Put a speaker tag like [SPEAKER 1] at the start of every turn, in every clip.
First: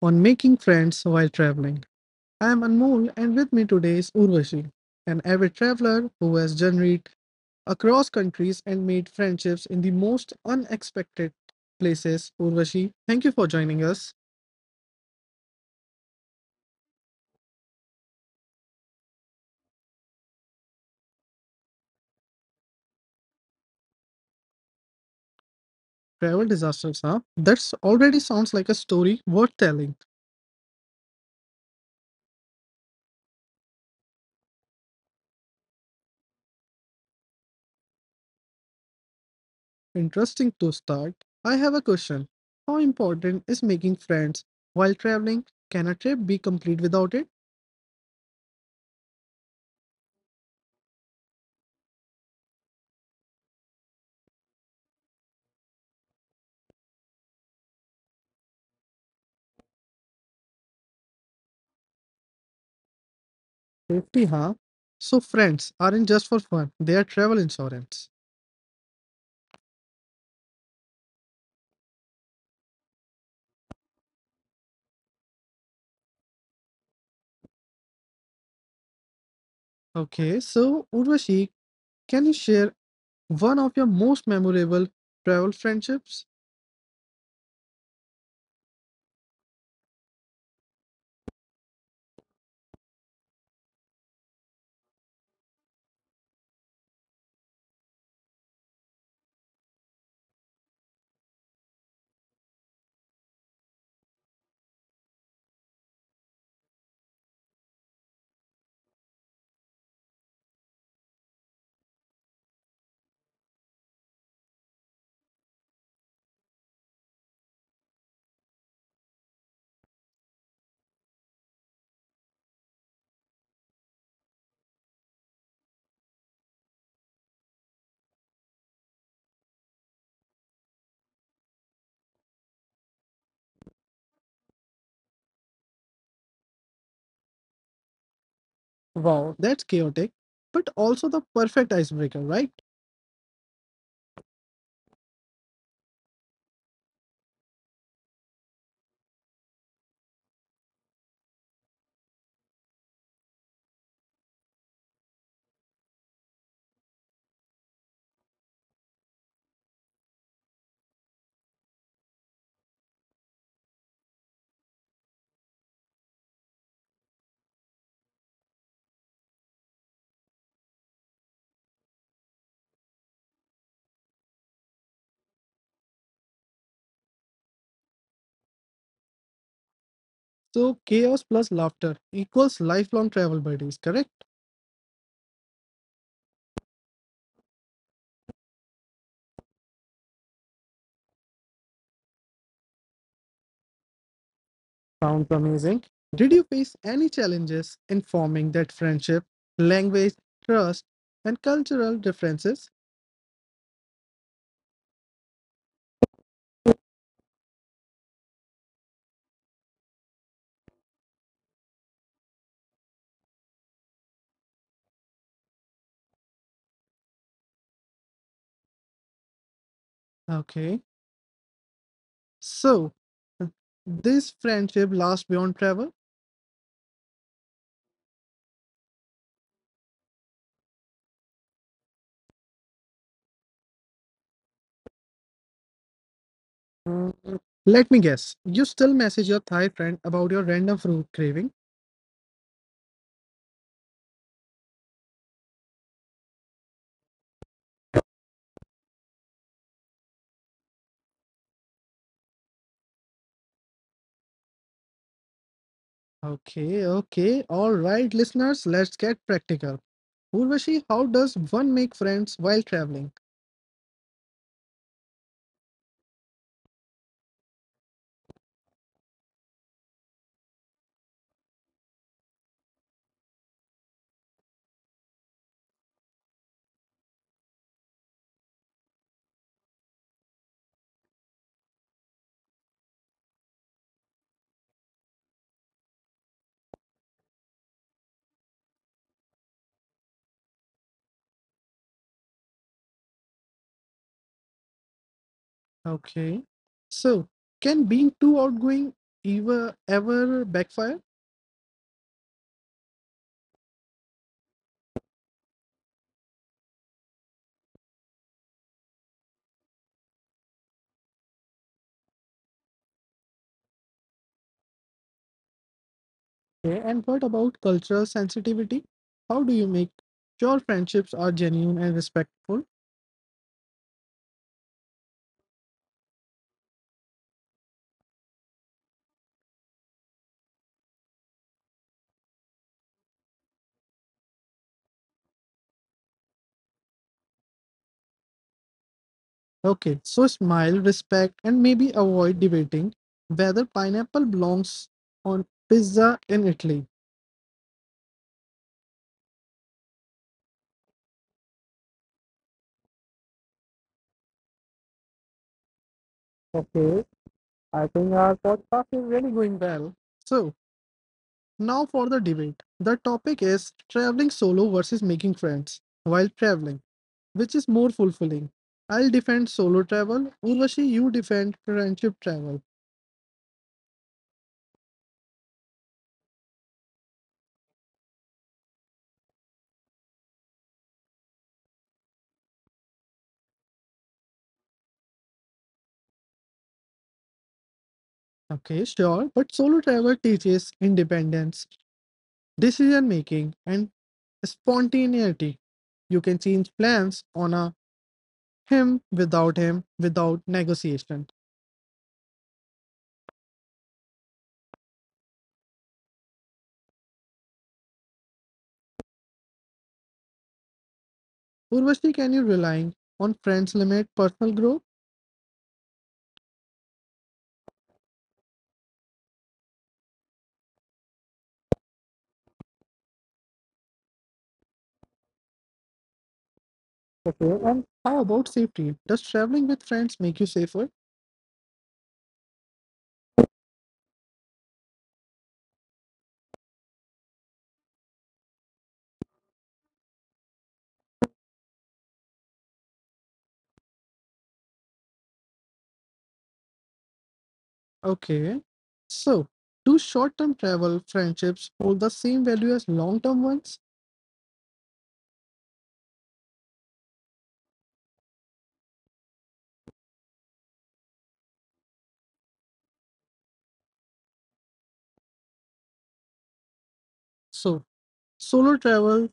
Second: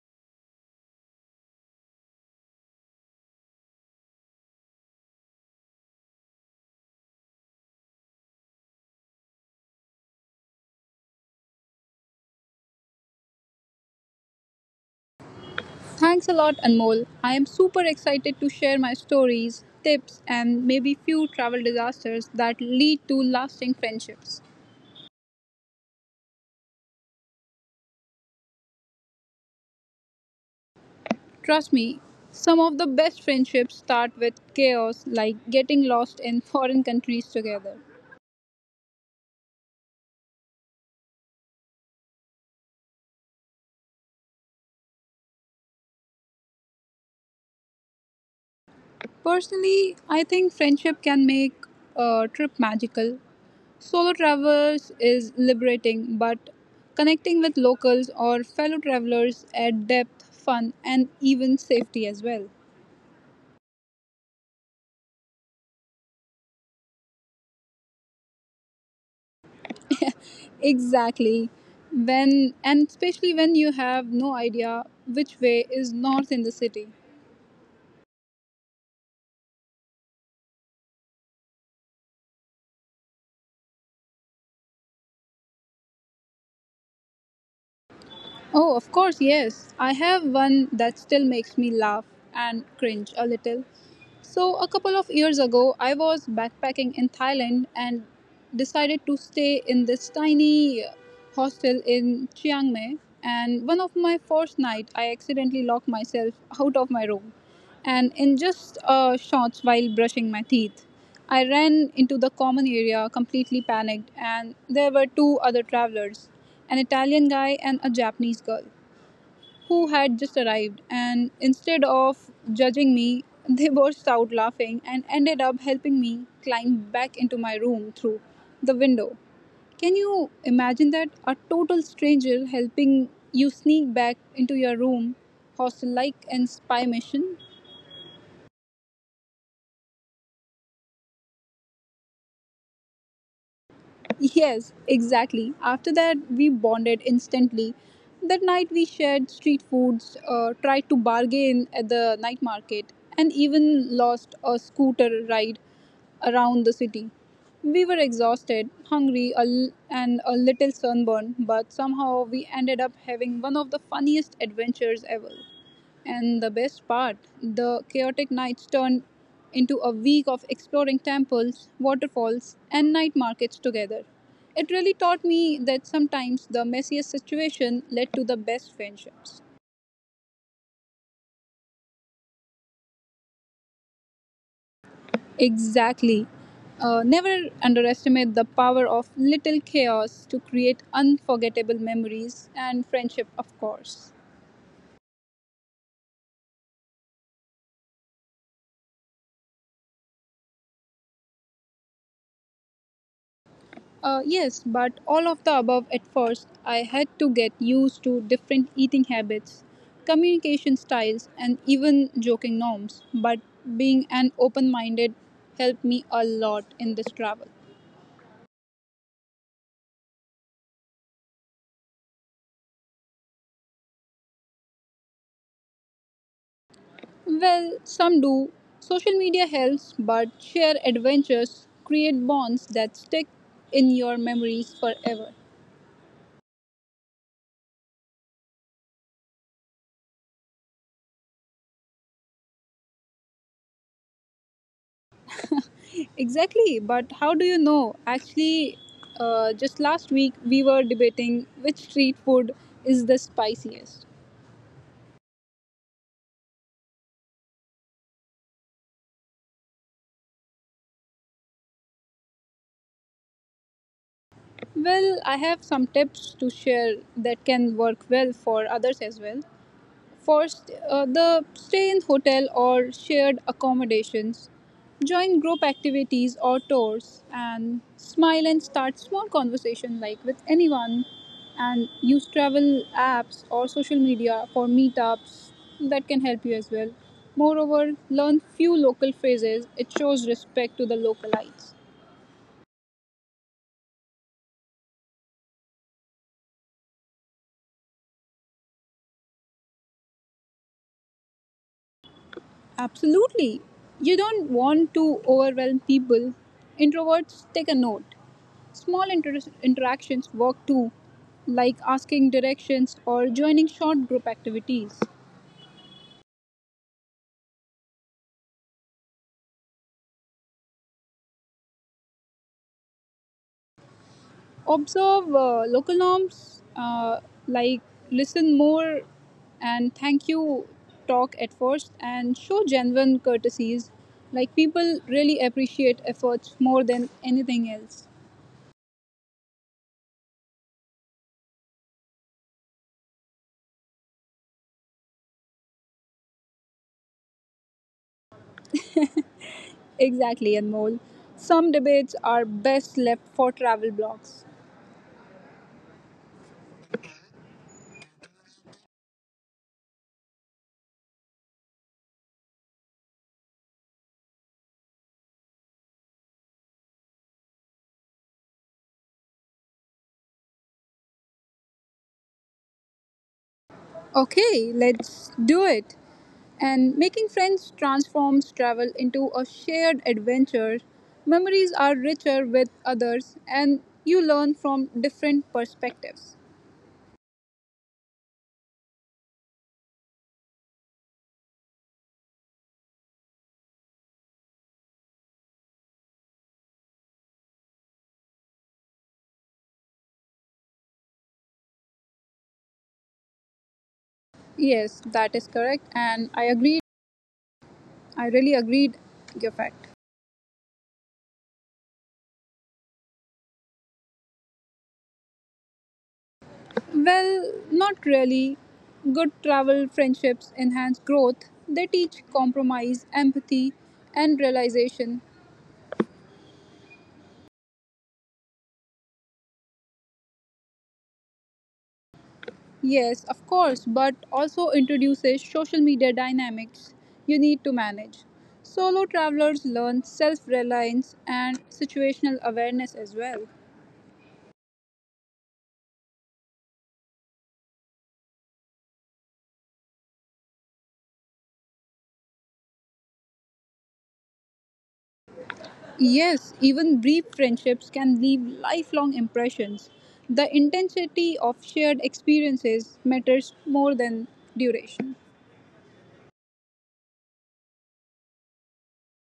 [SPEAKER 1] on making friends while traveling. I am Anmol and with me today is Urvashi, an avid traveler who has journeyed across countries and made friendships in the most unexpected places. Urvashi, thank you for joining us.
[SPEAKER 2] Thanks a lot, Anmol. I am super excited to share my stories, tips, and maybe few travel disasters that lead to lasting friendships.
[SPEAKER 1] Travel disasters, huh? That already sounds like a story worth telling.
[SPEAKER 2] Trust me, some of the best friendships start with chaos, like getting lost in foreign countries together.
[SPEAKER 1] Interesting to start. I have a question. How important is making friends while traveling? Can a trip be complete without it?
[SPEAKER 2] Personally, I think friendship can make a trip magical. Solo travels is liberating, but connecting with locals or fellow travelers add depth, fun, and even safety as well.
[SPEAKER 1] Safety, huh? So friends aren't just for fun, they are travel insurance.
[SPEAKER 2] Exactly. When and especially when you have no idea which way is north in the city.
[SPEAKER 1] Okay, so Urvashi, can you share one of your most memorable travel friendships?
[SPEAKER 2] Oh, of course, yes. I have one that still makes me laugh and cringe a little. So, a couple of years ago, I was backpacking in Thailand and decided to stay in this tiny hostel in Chiang Mai. And one of my first night, I accidentally locked myself out of my room, and in just a short while brushing my teeth. I ran into the common area completely panicked, and there were two other travelers, an Italian guy and a Japanese girl, who had just arrived. And instead of judging me, they burst out laughing and ended up helping me climb back into my room through the window. Can you imagine that? A total stranger helping you sneak back into your room, hostel like, and spy mission?
[SPEAKER 1] Wow, that's chaotic, but also the perfect icebreaker, right?
[SPEAKER 2] Yes, exactly. After that, we bonded instantly. That night, we shared street foods, tried to bargain at the night market, and even lost a scooter ride around the city. We were exhausted, hungry, and a little sunburned, but somehow we ended up having one of the funniest adventures ever. And the best part, the chaotic nights turned into a week of exploring temples, waterfalls, and night markets together. It really taught me that sometimes the messiest situation led to the best friendships.
[SPEAKER 1] So chaos plus laughter equals lifelong travel buddies, correct?
[SPEAKER 2] Exactly. Never underestimate the power of little chaos to create unforgettable memories and friendship, of course.
[SPEAKER 1] Sounds amazing. Did you face any challenges in forming that friendship, language, trust, and cultural differences?
[SPEAKER 2] Yes, but all of the above at first, I had to get used to different eating habits, communication styles, and even joking norms. But being an open minded helped me a lot in this travel.
[SPEAKER 1] Okay. So, uh, this friendship lasts beyond travel?
[SPEAKER 2] Well, some do. Social media helps, but shared adventures create bonds that stick in your memories forever.
[SPEAKER 1] Mm, let me guess. You still message your Thai friend about your random fruit craving?
[SPEAKER 2] Exactly, but how do you know? Actually, just last week we were debating which street food is the spiciest.
[SPEAKER 1] Okay, okay. All right, listeners, let's get practical. Urvashi, how does one make friends while traveling?
[SPEAKER 2] Well, I have some tips to share that can work well for others as well. First, the stay in hotel or shared accommodations. Join group activities or tours and smile and start small conversation like with anyone and use travel apps or social media for meetups that can help you as well. Moreover, learn few local phrases. It shows respect to the localites.
[SPEAKER 1] Okay. So, can being too outgoing ever backfire?
[SPEAKER 2] Absolutely. You don't want to overwhelm people. Introverts take a note. Small interactions work too, like asking directions or joining short group activities.
[SPEAKER 1] Okay. And what about cultural sensitivity? How do you make sure friendships are genuine and respectful?
[SPEAKER 2] Observe local norms, like listen more and thank you talk at first, and show genuine courtesies. Like people really appreciate efforts more than anything else.
[SPEAKER 1] Okay, so smile, respect, and maybe avoid debating whether pineapple belongs on pizza in Italy.
[SPEAKER 2] Exactly, Anmol. Some debates are best left for travel blogs.
[SPEAKER 1] Okay, I think our podcast is really going well. So, now for the debate. The topic is traveling solo versus making friends while traveling, which is more fulfilling. I'll defend solo travel. Urvashi, you defend friendship travel.
[SPEAKER 2] Okay, let's do it. And making friends transforms travel into a shared adventure. Memories are richer with others, and you learn from different perspectives.
[SPEAKER 1] Okay, sure, but solo travel teaches independence, decision making, and spontaneity. You can change plans on a him, without negotiation.
[SPEAKER 2] Yes, that is correct, and I agreed. I really agreed your fact.
[SPEAKER 1] Urvashi, can you relying on friends limit personal growth?
[SPEAKER 2] Well, not really. Good travel friendships enhance growth. They teach compromise, empathy, and realization.
[SPEAKER 1] Okay, and how about safety? Does traveling with friends make you safer?
[SPEAKER 2] Yes, of course, but also introduces social media dynamics you need to manage. Solo travelers learn self reliance and situational awareness as well.
[SPEAKER 1] Okay. So, do short-term travel friendships hold the same value as long-term ones?
[SPEAKER 2] Yes, even brief friendships can leave lifelong impressions. The intensity of shared experiences matters more than duration.
[SPEAKER 1] So, solo travel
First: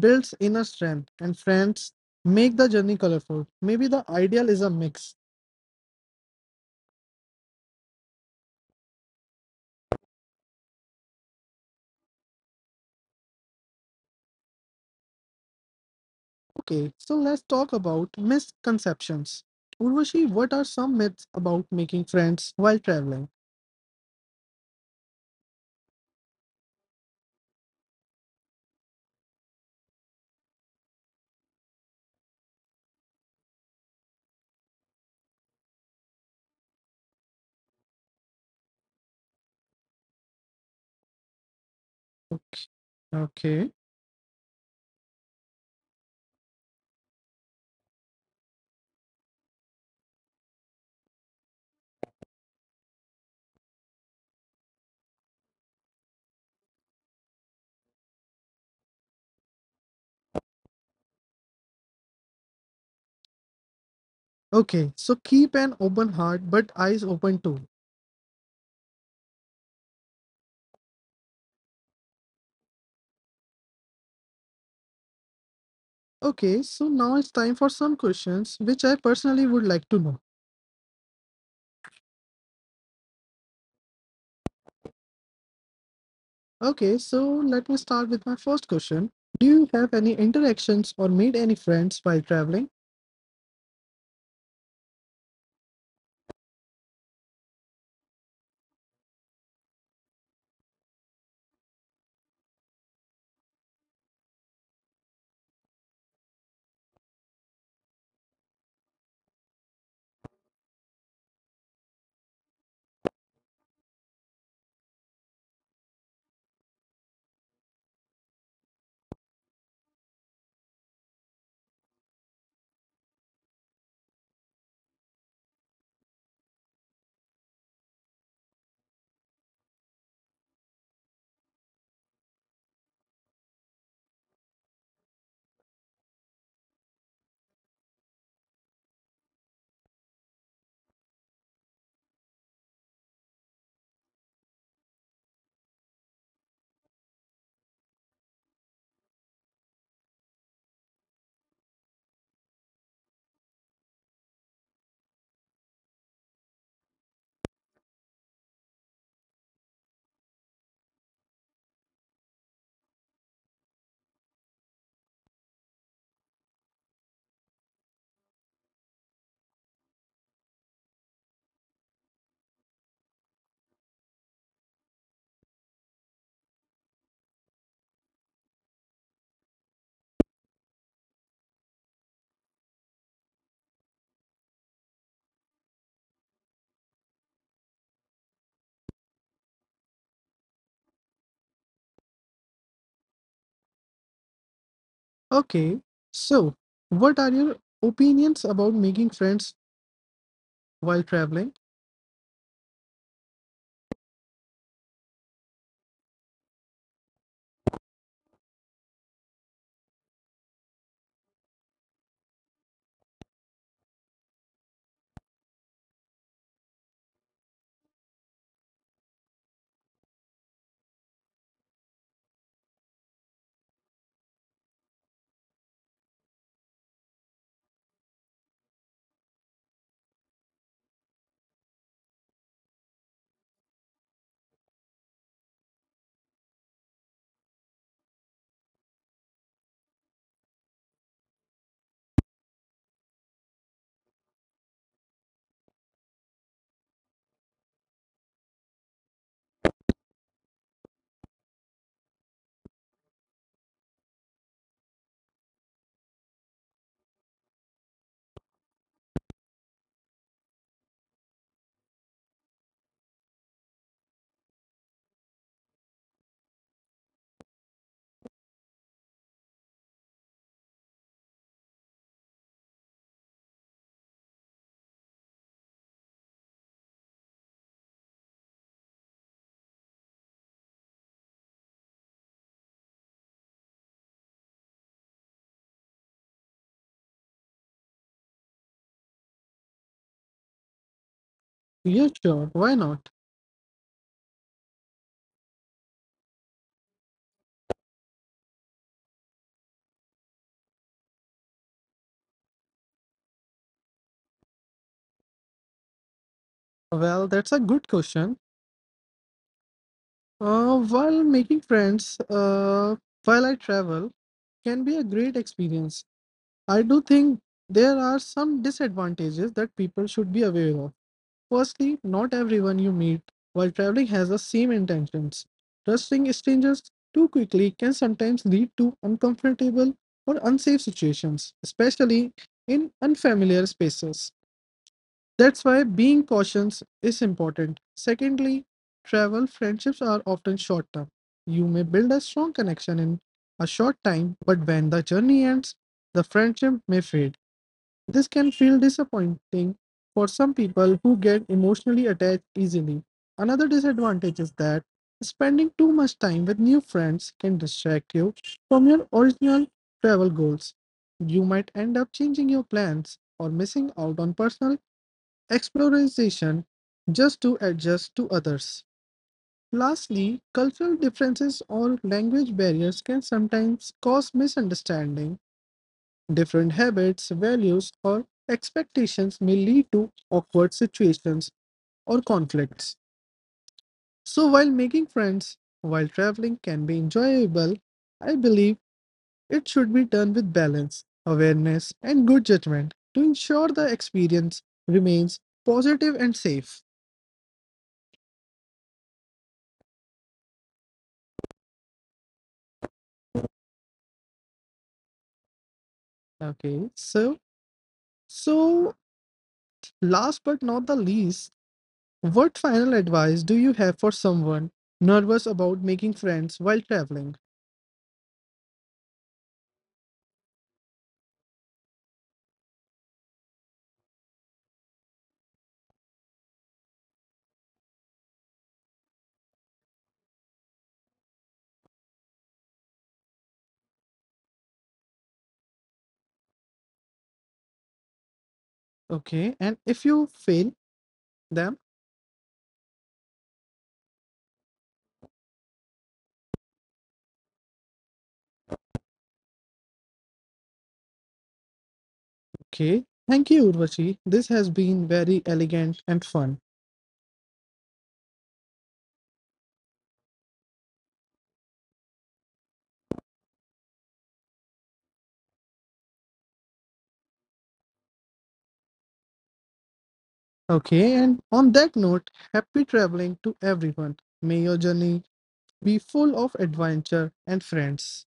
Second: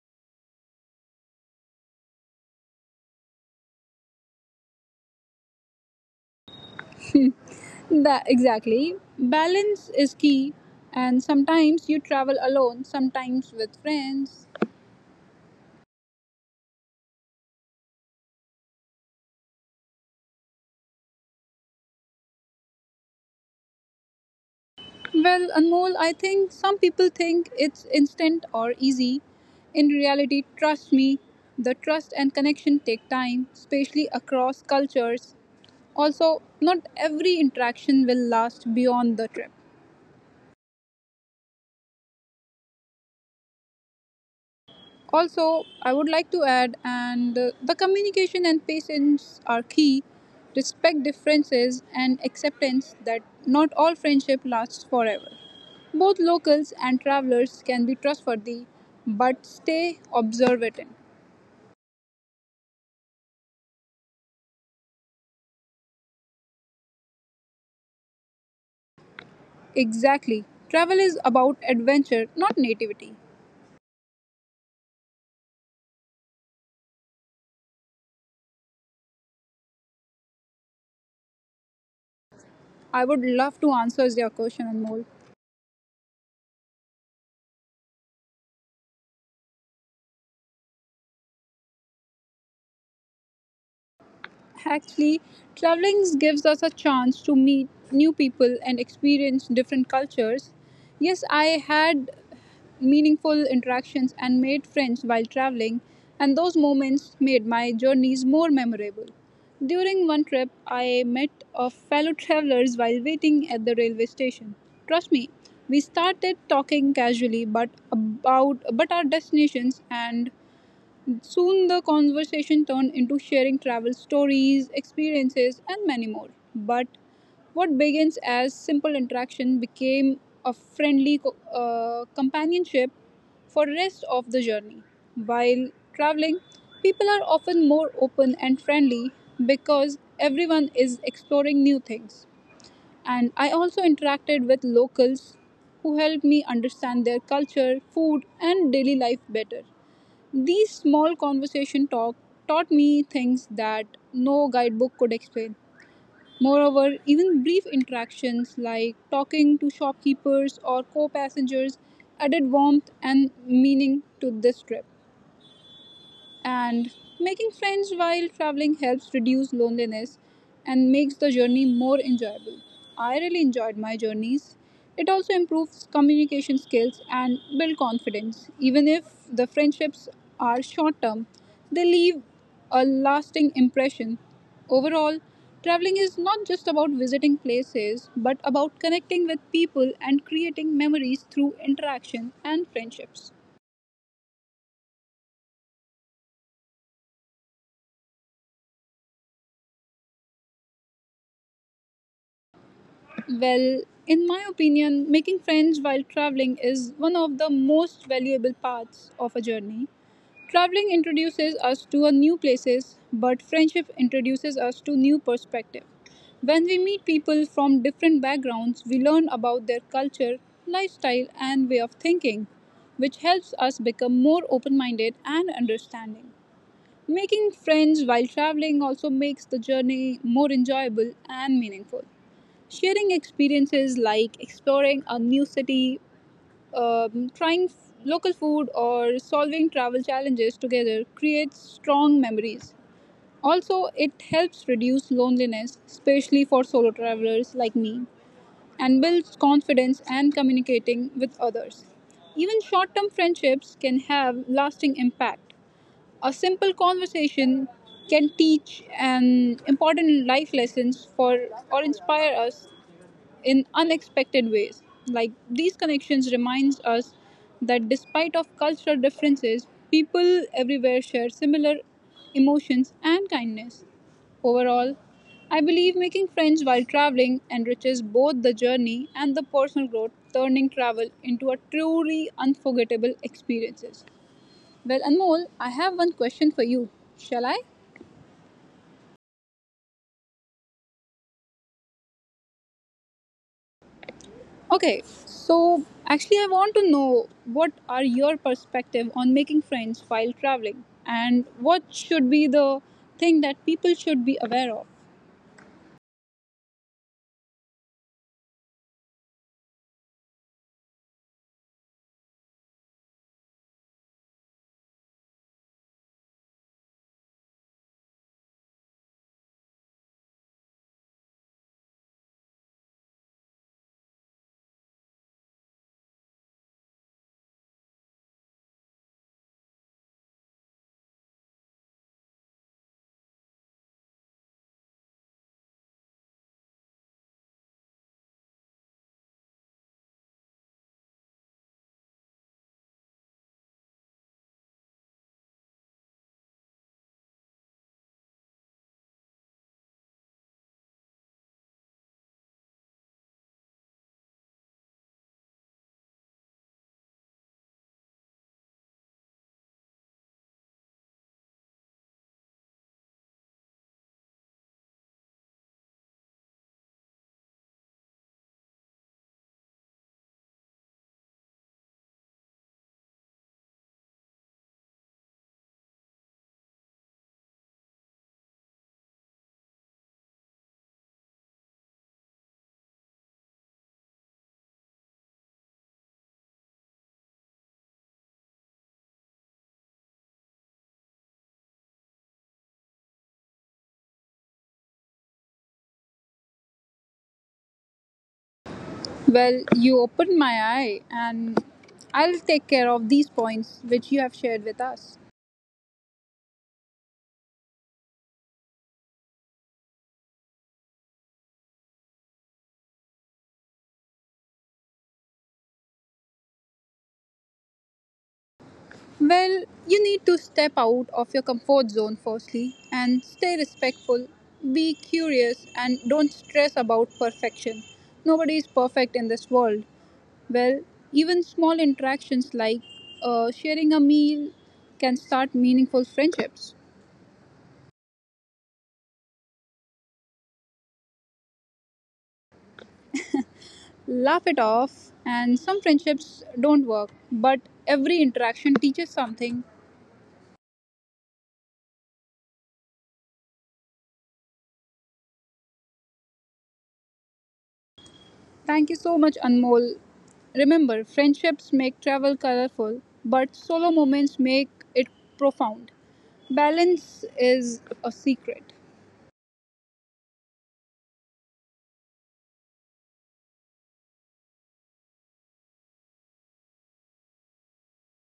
[SPEAKER 1] builds inner strength and friends make the journey colorful. Maybe the ideal is a mix.
[SPEAKER 2] That, exactly. Balance is key, and sometimes you travel alone, sometimes with friends.
[SPEAKER 1] Okay, so let's talk about misconceptions. Urvashi, what are some myths about making friends while traveling?
[SPEAKER 2] Well, Anmol, I think some people think it's instant or easy. In reality, trust me, the trust and connection take time, especially across cultures. Also, not every interaction will last beyond the trip.
[SPEAKER 1] Okay. Okay.
[SPEAKER 2] Also, I would like to add, and the communication and patience are key. Respect differences and acceptance that not all friendship lasts forever. Both locals and travelers can be trustworthy, but stay observant.
[SPEAKER 1] Okay, so keep an open heart but eyes open too.
[SPEAKER 2] Exactly. Travel is about adventure, not nativity.
[SPEAKER 1] Okay, so now it's time for some questions which I personally would like to know.
[SPEAKER 2] I would love to answer your question, Anmol.
[SPEAKER 1] Okay, so let me start with my first question. Do you have any interactions or made any friends while traveling?
[SPEAKER 2] Actually, traveling gives us a chance to meet new people and experience different cultures. Yes, I had meaningful interactions and made friends while traveling, and those moments made my journeys more memorable. During one trip, I met a fellow travelers while waiting at the railway station. Trust me, we started talking casually but about but our destinations, and soon the conversation turned into sharing travel stories, experiences, and many more. But what begins as simple interaction became a friendly companionship for rest of the journey. While traveling, people are often more open and friendly because everyone is exploring new things. And I also interacted with locals who helped me understand their culture, food, and daily life better. These small conversation talk taught me things that no guidebook could explain. Moreover, even brief interactions like talking to shopkeepers or co passengers added warmth and meaning to this trip. And making friends while traveling helps reduce loneliness and makes the journey more enjoyable. I really enjoyed my journeys. It also improves communication skills and build confidence. Even if the friendships are short term, they leave a lasting impression. Overall, traveling is not just about visiting places, but about connecting with people and creating memories through interaction and friendships.
[SPEAKER 1] Okay, so what are your opinions about making friends while traveling?
[SPEAKER 2] Well, in my opinion, making friends while traveling is one of the most valuable parts of a journey. Traveling introduces us to a new places, but friendship introduces us to new perspective. When we meet people from different backgrounds, we learn about their culture, lifestyle, and way of thinking, which helps us become more open-minded and understanding. Making friends while traveling also makes the journey more enjoyable and meaningful. Sharing experiences like exploring a new city, um, trying f- local food, or solving travel challenges together creates strong memories. Also, it helps reduce loneliness, especially for solo travelers like me, and builds confidence and communicating with others. Even short term friendships can have lasting impact. A simple conversation can teach an important life lessons for or inspire us in unexpected ways. Like these connections reminds us that despite of cultural differences, people everywhere share similar emotions and kindness. Overall, I believe making friends while traveling enriches both the journey and the personal growth, turning travel into a truly unforgettable experiences. Well, Anmol, I have one question for you. Shall I?
[SPEAKER 1] Yeah, sure, why not?
[SPEAKER 2] Okay, so actually, I want to know what are your perspective on making friends while traveling, and what should be the thing that people should be aware of.
[SPEAKER 1] Well, that's a good question. While making friends, while I travel, can be a great experience. I do think there are some disadvantages that people should be aware of. Firstly, not everyone you meet while traveling has the same intentions. Trusting strangers too quickly can sometimes lead to uncomfortable or unsafe situations, especially in unfamiliar spaces. That's why being cautious is important. Secondly, travel friendships are often short term. You may build a strong connection in a short time, but when the journey ends, the friendship may fade. This can feel disappointing for some people who get emotionally attached easily. Another disadvantage is that spending too much time with new friends can distract you from your original travel goals. You might end up changing your plans or missing out on personal exploration just to adjust to others. Lastly, cultural differences or language barriers can sometimes cause misunderstanding. Different habits, values, or expectations may lead to awkward situations or conflicts. So, while making friends while traveling can be enjoyable, I believe it should be done with balance, awareness, and good judgment to ensure the experience remains positive and safe.
[SPEAKER 2] Well, you opened my eye, and I'll take care of these points which you have shared with us.
[SPEAKER 1] Okay, so, last but not the least, what final advice do you have for someone nervous about making friends while traveling?
[SPEAKER 2] Well, you need to step out of your comfort zone firstly and stay respectful, be curious, and don't stress about perfection. Nobody is perfect in this world. Well, even small interactions like sharing a meal can start meaningful friendships.
[SPEAKER 1] Okay, and if you fail them,
[SPEAKER 2] Laugh it off, and some friendships don't work, but every interaction teaches something.
[SPEAKER 1] okay. Thank you, Urvashi. This has been very elegant and fun.
[SPEAKER 2] Thank you so much, Anmol. Remember, friendships make travel colorful, but solo moments make it profound. Balance is a secret.
[SPEAKER 1] Okay, and on that note, happy traveling to everyone. May your journey be full of adventure and friends.